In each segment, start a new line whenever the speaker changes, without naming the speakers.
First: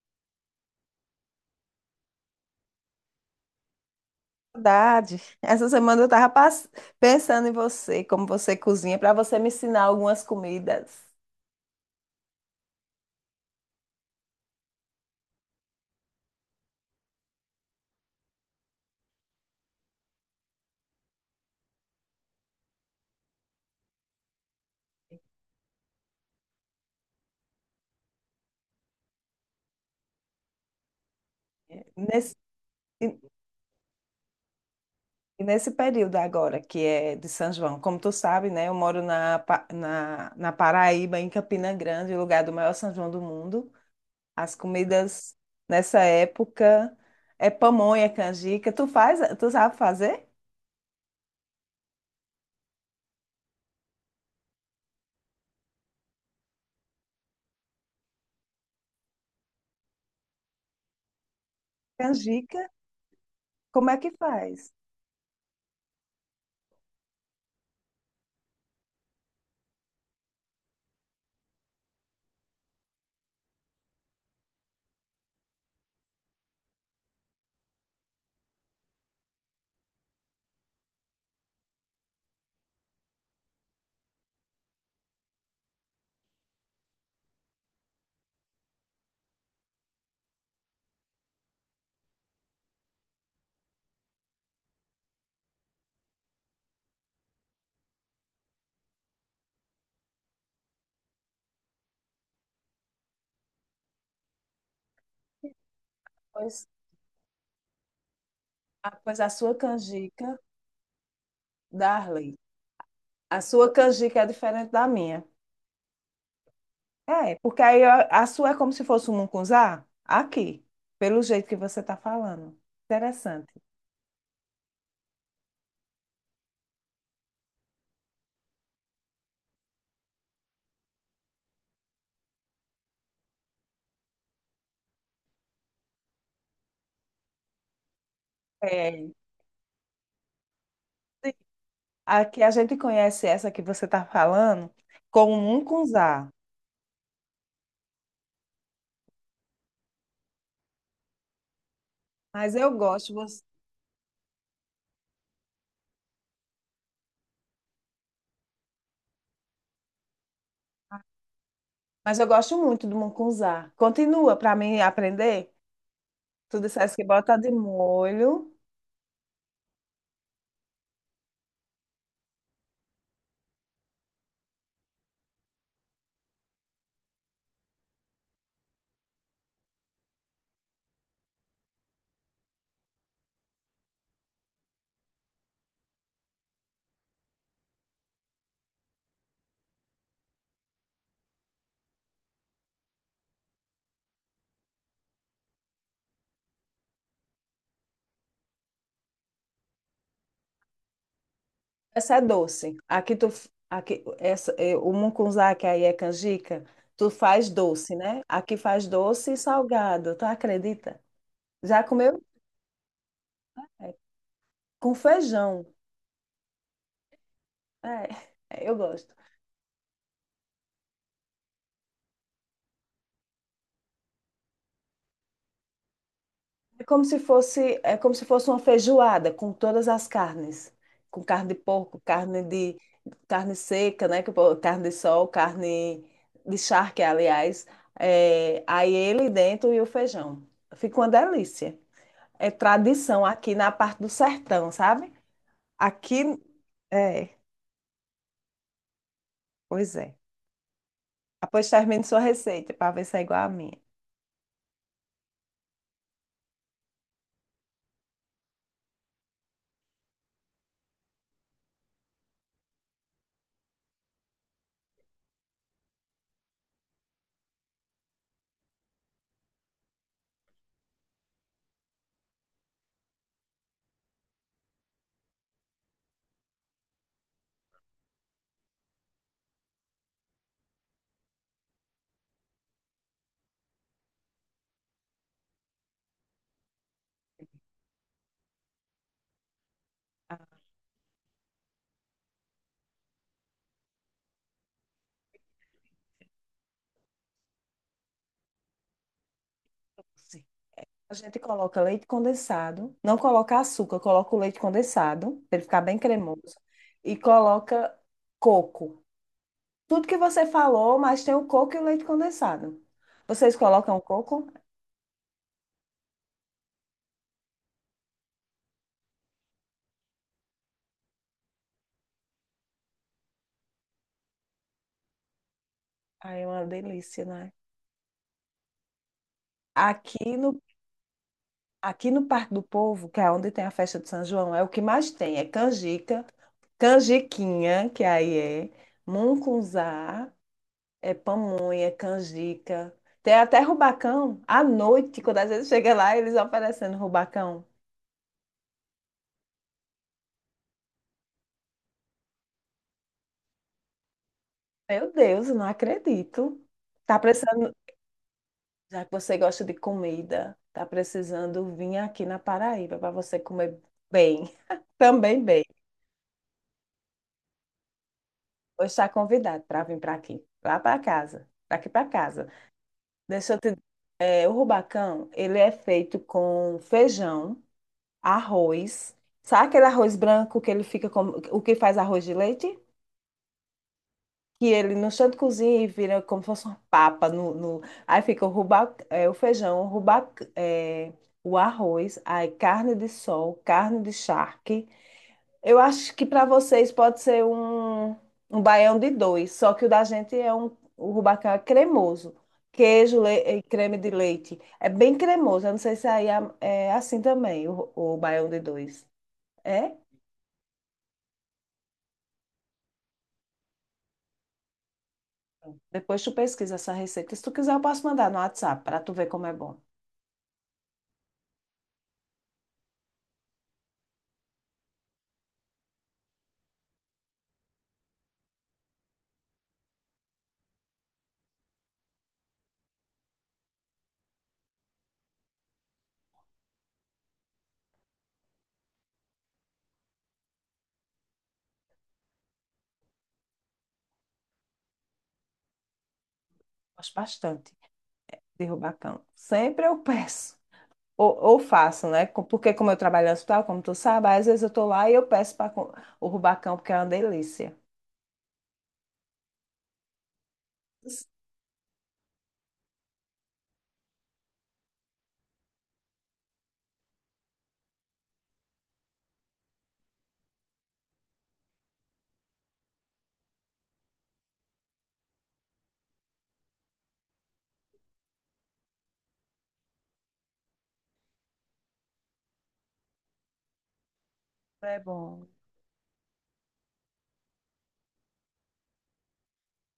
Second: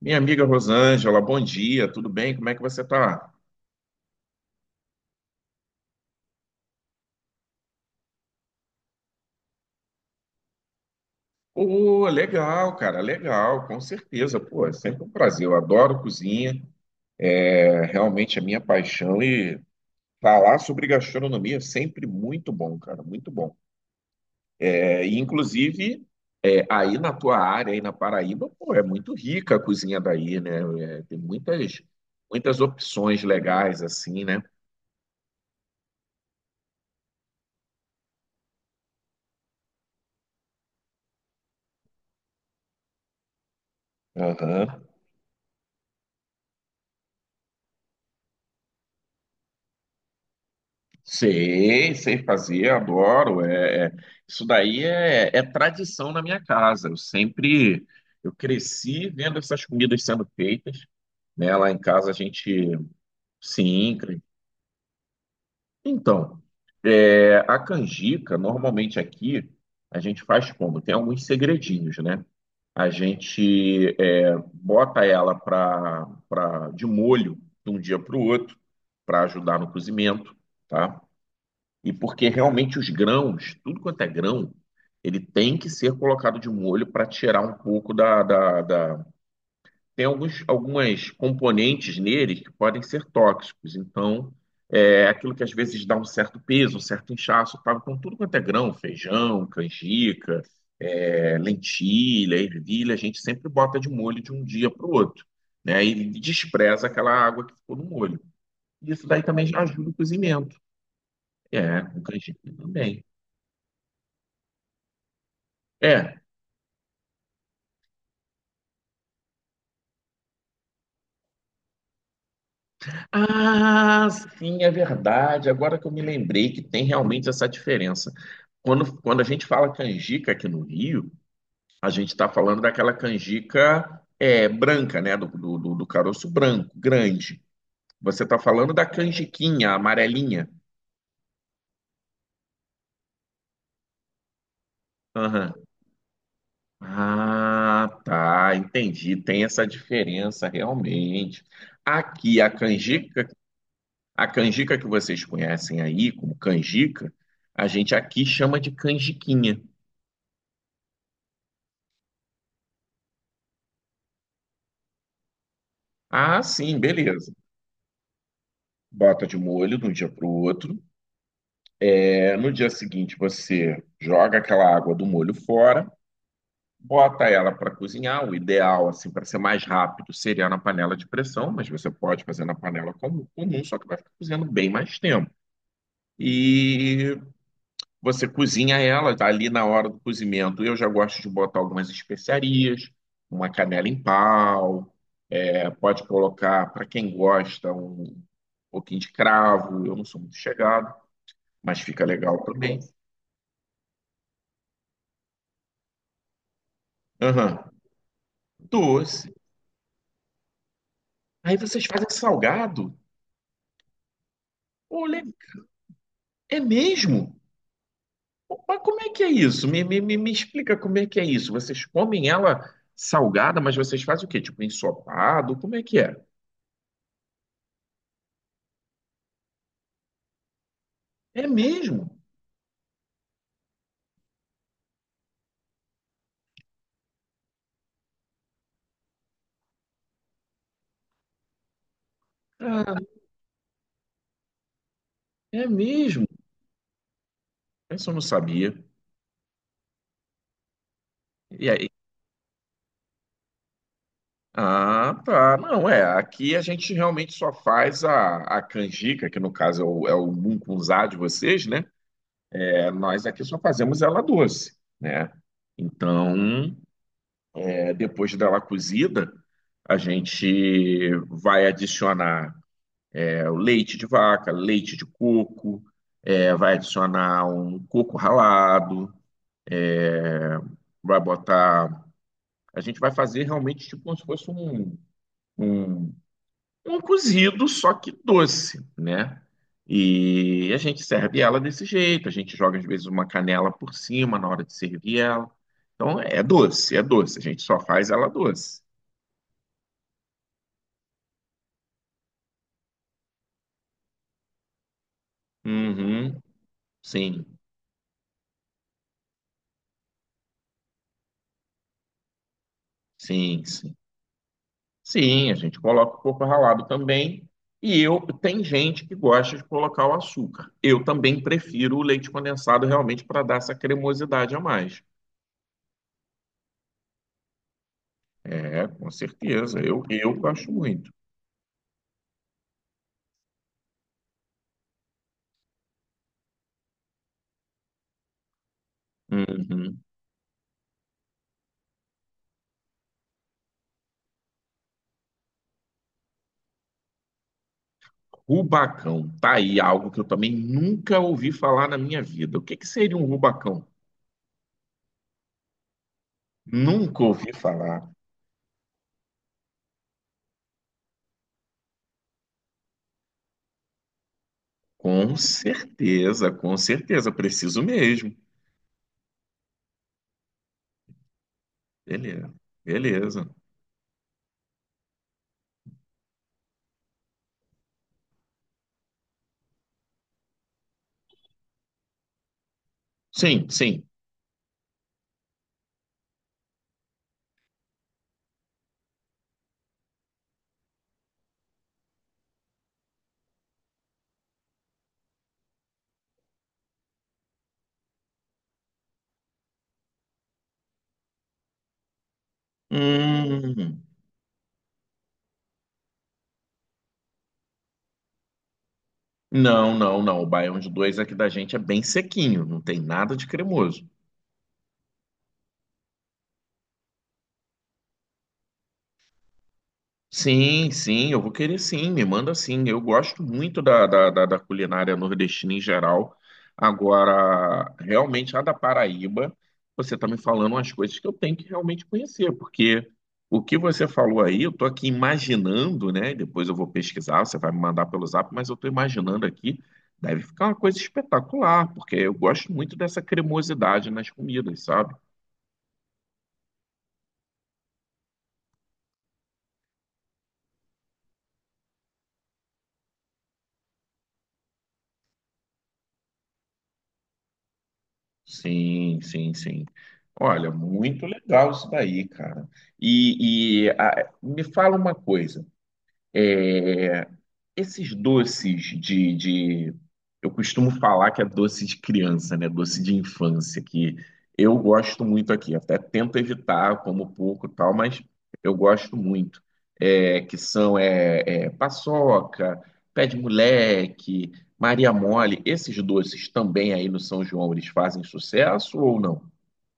Minha amiga Rosângela, bom dia, tudo bem? Como é que você tá?
Saudade. Essa semana eu tava pensando em você, como você cozinha, para você me ensinar algumas comidas
Pô, legal, cara, legal, com certeza. Pô, é sempre um prazer. Eu adoro cozinha, é realmente a minha paixão e falar sobre gastronomia é sempre muito bom, cara, muito bom. E inclusive, aí na tua área, aí na Paraíba, pô, é muito rica a cozinha daí, né? É, tem
nesse,
muitas
e-
opções legais assim, né?
e nesse período agora, que é de São João. Como tu sabe, né? Eu moro na Paraíba, em Campina Grande, o lugar do maior São João do mundo. As
Aham.
comidas nessa época é pamonha, é canjica. Tu faz, tu sabe fazer?
Sei, sei fazer, adoro. Isso daí é tradição na minha casa. Eu sempre, eu cresci vendo essas comidas sendo feitas, né? Lá em casa a
Canjica?
gente,
Como
sim,
é que
cre-
faz?
então, é, a canjica, normalmente aqui, a gente faz como? Tem alguns segredinhos, né? A gente é, bota ela de molho de um dia para o outro, para ajudar no cozimento, tá? E porque realmente os grãos, tudo quanto é grão, ele tem que ser colocado de molho para tirar um pouco tem alguns, algumas componentes nele que podem ser tóxicos. Então, é aquilo que às vezes dá um certo peso, um certo inchaço, tá? Então, tudo quanto é grão, feijão, canjica, é, lentilha, ervilha, a gente sempre bota de molho de um dia para o outro, né? E
Pois,
despreza aquela água que ficou no molho.
a,
Isso
pois
daí
a
também
sua
já ajuda o
canjica,
cozimento. É, com canjica
Darley.
também.
A sua canjica é diferente da minha.
É.
É, porque aí a sua é como se fosse um mucunzá? Aqui, pelo jeito que você está falando. Interessante.
Ah, sim, é verdade. Agora que eu me lembrei que tem realmente essa diferença. Quando a gente fala canjica aqui no Rio, a gente está falando daquela canjica é, branca, né? Do caroço branco, grande. Você está falando da
É,
canjiquinha, amarelinha.
sim. Aqui a gente conhece essa que você está falando como
Aham.
mucunzá.
Ah, tá, entendi. Tem essa diferença realmente. Aqui a
Mas eu gosto,
canjica.
você-
A canjica que vocês conhecem aí como canjica, a gente aqui chama de canjiquinha.
mas eu gosto muito do mucunzá. Continua para mim aprender.
Ah,
Tu
sim,
disseste que
beleza.
bota de molho.
Bota de molho de um dia para o outro. É, no dia seguinte você joga aquela água do molho fora, bota ela para cozinhar. O ideal, assim, para ser mais rápido, seria na panela de pressão, mas você pode fazer na panela comum, comum, só que vai ficar cozinhando bem mais tempo. E você cozinha ela tá ali na hora do cozimento. Eu já gosto de botar algumas especiarias, uma canela em pau, é, pode colocar, para quem gosta, um pouquinho de cravo. Eu não sou muito chegado, mas fica
Essa é
legal
doce.
também.
Aqui essa é o mucunzá, que aí é canjica, tu faz
Aham.
doce, né? Aqui faz
Doce.
doce e salgado, tu acredita?
Aí
Já
vocês fazem
comeu?
salgado?
É, com
Olha,
feijão.
é mesmo?
É, é, eu
Mas como é
gosto.
que é isso? Me explica como é que é isso. Vocês comem ela salgada, mas vocês fazem o quê? Tipo ensopado? Como é que é?
É como se fosse uma feijoada com todas as carnes, com
É
carne de porco,
mesmo?
carne seca, né? Que o carne de sol, carne de charque, aliás. É, aí ele dentro e o feijão. Fica uma delícia. É
Ah,
tradição aqui na parte do sertão, sabe?
é mesmo?
Aqui é,
Isso eu não sabia.
pois é. Após
E aí?
termine sua receita para ver se é igual à minha.
Ah, tá. Não, é. Aqui a gente realmente só faz a canjica, que no caso é é o mungunzá de vocês, né? É, nós aqui só fazemos ela doce, né? Então, é, depois dela cozida, a gente vai adicionar é, o leite de vaca, leite de coco, é, vai adicionar um coco ralado, é, vai botar. A gente vai fazer realmente tipo como se fosse um um cozido, só que doce, né? E a gente serve ela desse jeito, a gente joga às vezes uma canela por cima na hora de servir ela. Então é doce, a gente só faz ela doce.
Sim. A gente coloca leite condensado, não coloca açúcar, coloca o leite condensado para ele ficar bem
Uhum,
cremoso e
sim,
coloca coco. Tudo que você falou, mas tem o coco e o leite condensado. Vocês
sim, sim.
colocam coco?
Sim, a gente coloca o coco ralado também. E eu, tem gente que gosta de colocar o açúcar. Eu também prefiro o leite condensado realmente para dar essa cremosidade a mais.
Ai, é uma delícia, né?
É, com certeza, eu
Aqui no
gosto muito.
Aqui no Parque do Povo, que é onde tem a festa de São João, é o que mais tem. É canjica, canjiquinha, que aí é
Uhum.
mungunzá, é pamonha, canjica. Tem até rubacão. À noite, quando às vezes chega lá, eles oferecendo rubacão.
Rubacão, tá aí algo que eu também nunca ouvi falar na minha vida. O que que seria um rubacão?
Meu Deus, eu não acredito. Tá
Nunca ouvi
precisando,
falar.
já que você gosta de comida, tá precisando vir aqui na Paraíba para você comer bem, também bem.
Com certeza, preciso mesmo.
Vou estar convidado para vir para aqui, lá para casa, daqui para casa.
Beleza, beleza.
Deixa eu te... é, o rubacão, ele é feito com feijão, arroz. Sabe aquele arroz branco que ele fica como... O que faz arroz de leite?
Sim, sim.
Que ele no chão de cozinha e vira como se fosse uma papa. No, no... Aí fica o feijão, é, o arroz, aí carne de sol, carne de charque. Eu acho que para vocês pode ser um baião de dois, só que o da gente é um, o rubacão é cremoso. E creme
Hum,
de leite. É bem cremoso. Eu não sei se aí é, é assim também, o baião de dois. É?
não, não, não. O baião de dois aqui da gente é bem sequinho, não tem nada de cremoso.
Depois tu pesquisa essa receita. Se tu quiser, eu posso mandar no WhatsApp para tu ver como é bom.
Sim, sim, eu vou querer sim, me manda sim. Eu gosto muito da culinária nordestina em geral. Agora, realmente, a da Paraíba, você está me falando umas coisas que eu tenho que realmente conhecer, porque o que você falou aí, eu estou aqui imaginando, né? Depois eu vou pesquisar, você vai me mandar pelo zap, mas eu estou imaginando aqui, deve ficar uma coisa espetacular, porque eu gosto muito dessa cremosidade nas comidas, sabe?
Gosto bastante de rubacão. Sempre eu peço. Ou faço, né? Porque como eu trabalho no hospital, como tu sabe, às vezes eu tô lá e eu peço para o rubacão, porque é uma delícia.
Sim, sim, sim. Olha, muito legal isso daí, cara. Me fala uma coisa. eh, esses doces eu costumo falar que é doce de criança, né? Doce de infância, que eu gosto muito aqui. Até tento evitar, como pouco e tal, mas eu gosto muito. É, que são é, é, paçoca, pé de moleque,
É
Maria
bom.
Mole. Esses doces também aí no São João, eles fazem sucesso ou não?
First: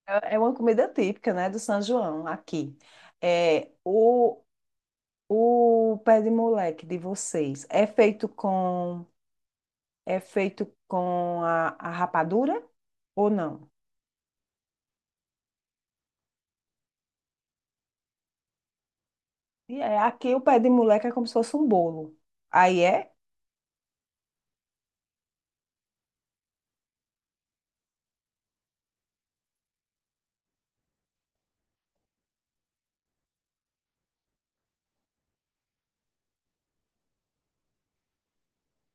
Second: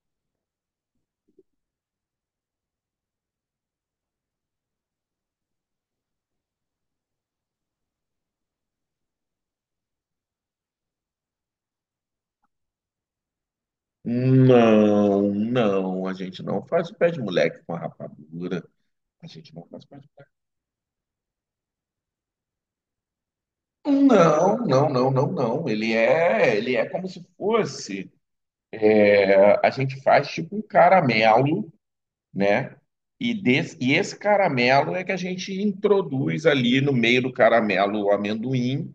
É uma comida típica, né, do São João aqui. É, o, o pé de moleque de vocês é feito com a rapadura ou não?
Não, não. A gente não faz o pé de moleque com a rapadura. A gente não
E
faz pé
é,
de
aqui o pé de moleque é como se fosse um bolo. Aí é?
não, não, não, não, não. Ele é como se fosse. É, a gente faz tipo um caramelo, né? E esse caramelo é que a gente introduz ali no meio do caramelo o amendoim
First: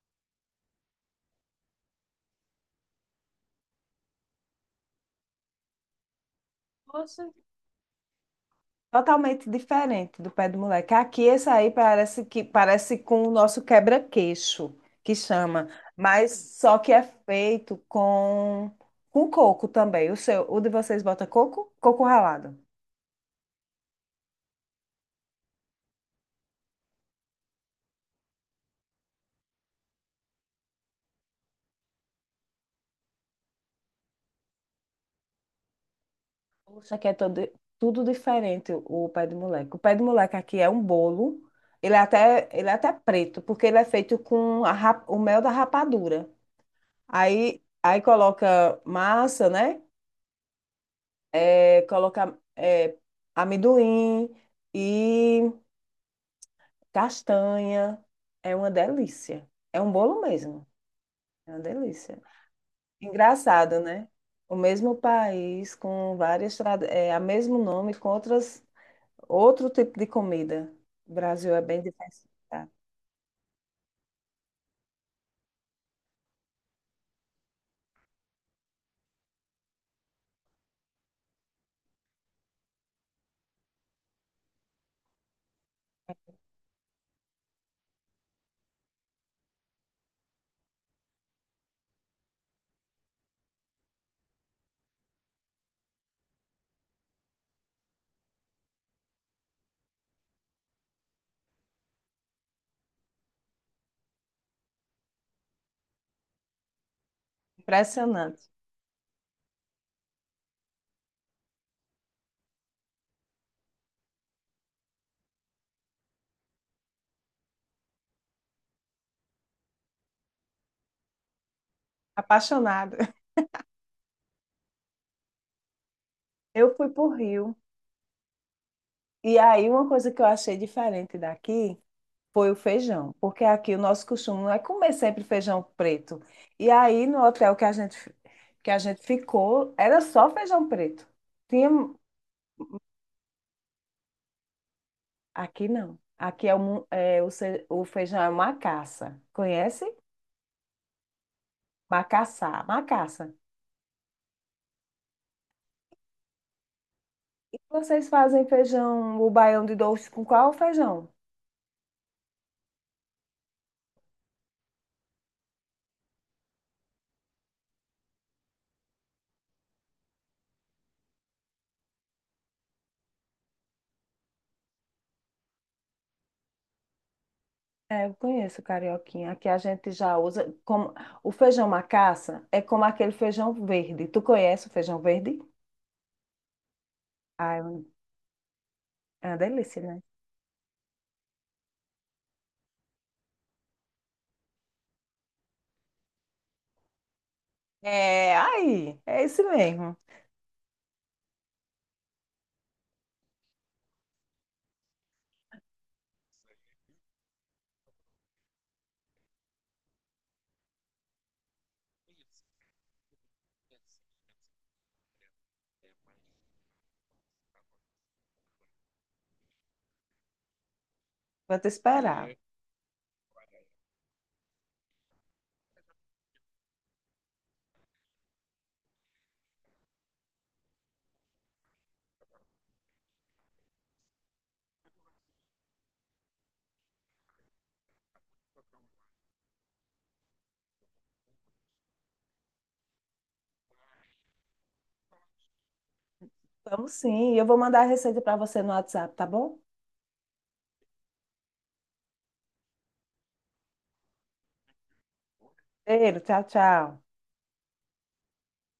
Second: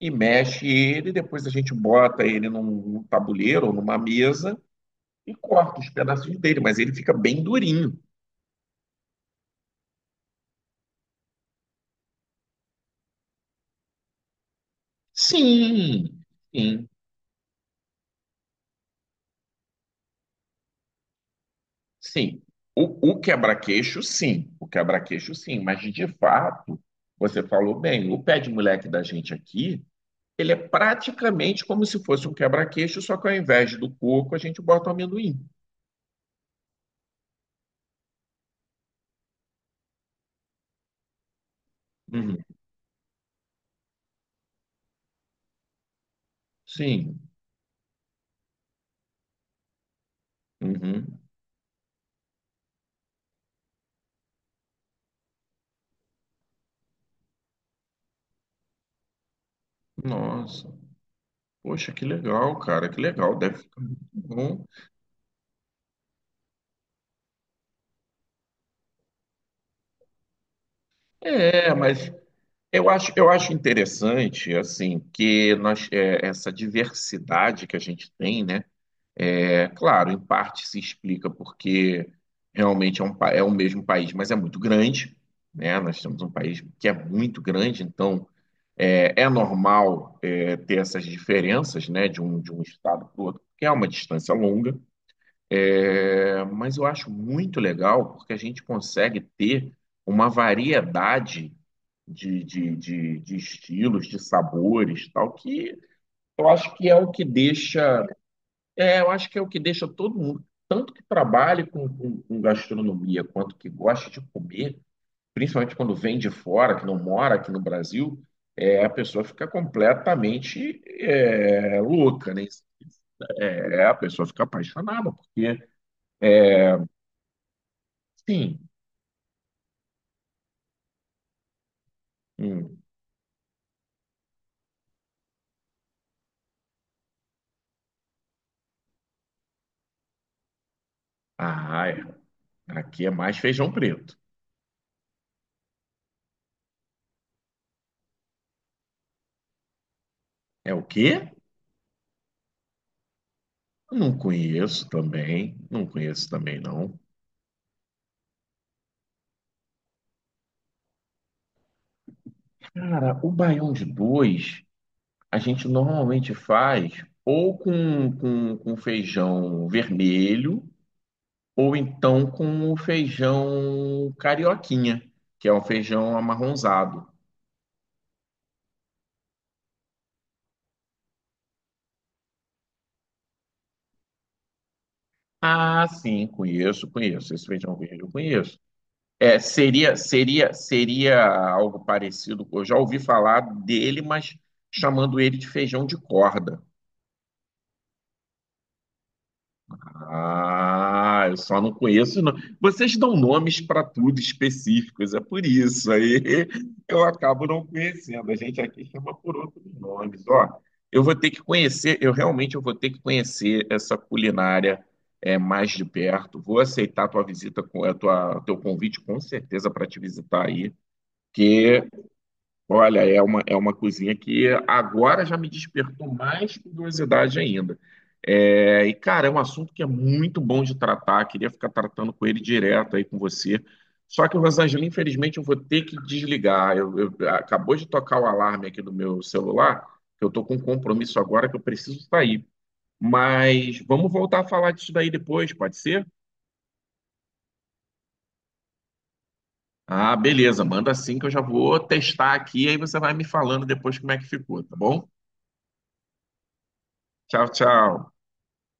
e mexe ele. Depois a gente bota ele num tabuleiro ou numa mesa e corta os pedacinhos dele, mas ele fica bem durinho.
Totalmente diferente do pé do moleque. Aqui, esse aí parece com o nosso quebra-queixo, que chama,
Sim,
mas só
sim.
que é feito com coco também. O seu, o de vocês bota coco? Coco
Sim,
ralado.
o quebra-queixo, sim, o quebra-queixo, sim, mas de fato, você falou bem, o pé de moleque da gente aqui, ele é praticamente como se fosse um quebra-queixo, só que ao invés do coco, a gente bota o amendoim.
Poxa, aqui é todo, tudo diferente o pé do moleque. O pé do moleque aqui é um bolo, ele é
Uhum.
até preto, porque ele é feito com a o mel da rapadura.
Sim,
Aí coloca massa, né?
uhum.
é, colocar é, amendoim e castanha. É uma delícia. É um bolo mesmo.
Nossa,
É uma
poxa, que
delícia.
legal, cara, que legal, deve
Engraçado,
ficar
né?
muito
O
bom.
mesmo país com várias a mesmo nome com outras outro tipo de comida. O Brasil é
É,
bem
mas
diversificado.
eu acho interessante, assim, que nós, é, essa diversidade que a gente tem, né? É claro, em parte se explica porque realmente é, é o mesmo país, mas é muito grande, né? Nós temos um país que é muito grande, então é, é normal é, ter essas diferenças, né, de um estado para o outro, porque é uma distância longa. É, mas eu acho muito legal porque a gente consegue ter uma variedade de estilos, de sabores, tal, que eu acho que é o que deixa
Impressionante.
é, eu acho que é o que deixa todo mundo, tanto que trabalha com gastronomia, quanto que gosta de comer, principalmente quando vem de fora, que não mora aqui no Brasil, é, a pessoa fica completamente é, louca, né?
Apaixonada.
É, a pessoa fica apaixonada, porque,
Eu fui para o Rio
sim,
e aí uma coisa que eu achei diferente daqui foi o
hum,
feijão, porque aqui o nosso costume não é comer sempre feijão preto. E aí no hotel que a gente ficou, era só feijão preto. Tinha
ah, é, aqui é mais feijão preto.
aqui não. Aqui é o, mu- é, o, ce- o feijão é macaça. Conhece?
É o quê?
Macaçá, macaça.
Não conheço também, não conheço também não.
Vocês fazem feijão, o baião de doce com qual feijão?
Cara, o baião de dois. A gente normalmente faz ou com feijão vermelho, ou então com o feijão carioquinha, que é um feijão amarronzado.
É, eu conheço o carioquinha. Aqui a gente já usa como o feijão macaça é como aquele feijão verde. Tu conhece o feijão verde?
Ah, sim, conheço, conheço. Esse
Ah, é
feijão
um-
verde eu conheço.
é uma
É,
delícia, né?
seria algo parecido. Eu já ouvi falar dele, mas chamando ele de feijão de corda.
É, aí, é esse mesmo.
Ah, eu só não conheço. Não. Vocês dão nomes para tudo específicos, é por isso. Aí eu acabo não conhecendo. A gente aqui chama por outros nomes. Ó, eu vou ter que conhecer, eu vou ter que conhecer essa culinária é, mais de perto. Vou aceitar a tua visita, a tua, teu convite com certeza para te visitar aí,
Vou te
que
esperar.
olha, é uma cozinha que agora já me despertou mais curiosidade ainda. É, e, cara, é um assunto que é muito bom de tratar, queria ficar tratando com ele direto aí com você. Só que, Rosângela, infelizmente eu vou ter que desligar. Acabou de tocar o alarme aqui do meu celular, que eu estou com um compromisso agora que eu preciso sair. Mas vamos voltar a falar disso daí depois, pode ser?
Vamos sim, e eu vou mandar a receita para você no WhatsApp, tá bom?
Ah, beleza, manda sim que eu já vou testar aqui, aí você vai me falando depois como é que ficou, tá bom?
Cheiro, tchau, tchau.
Tchau, tchau.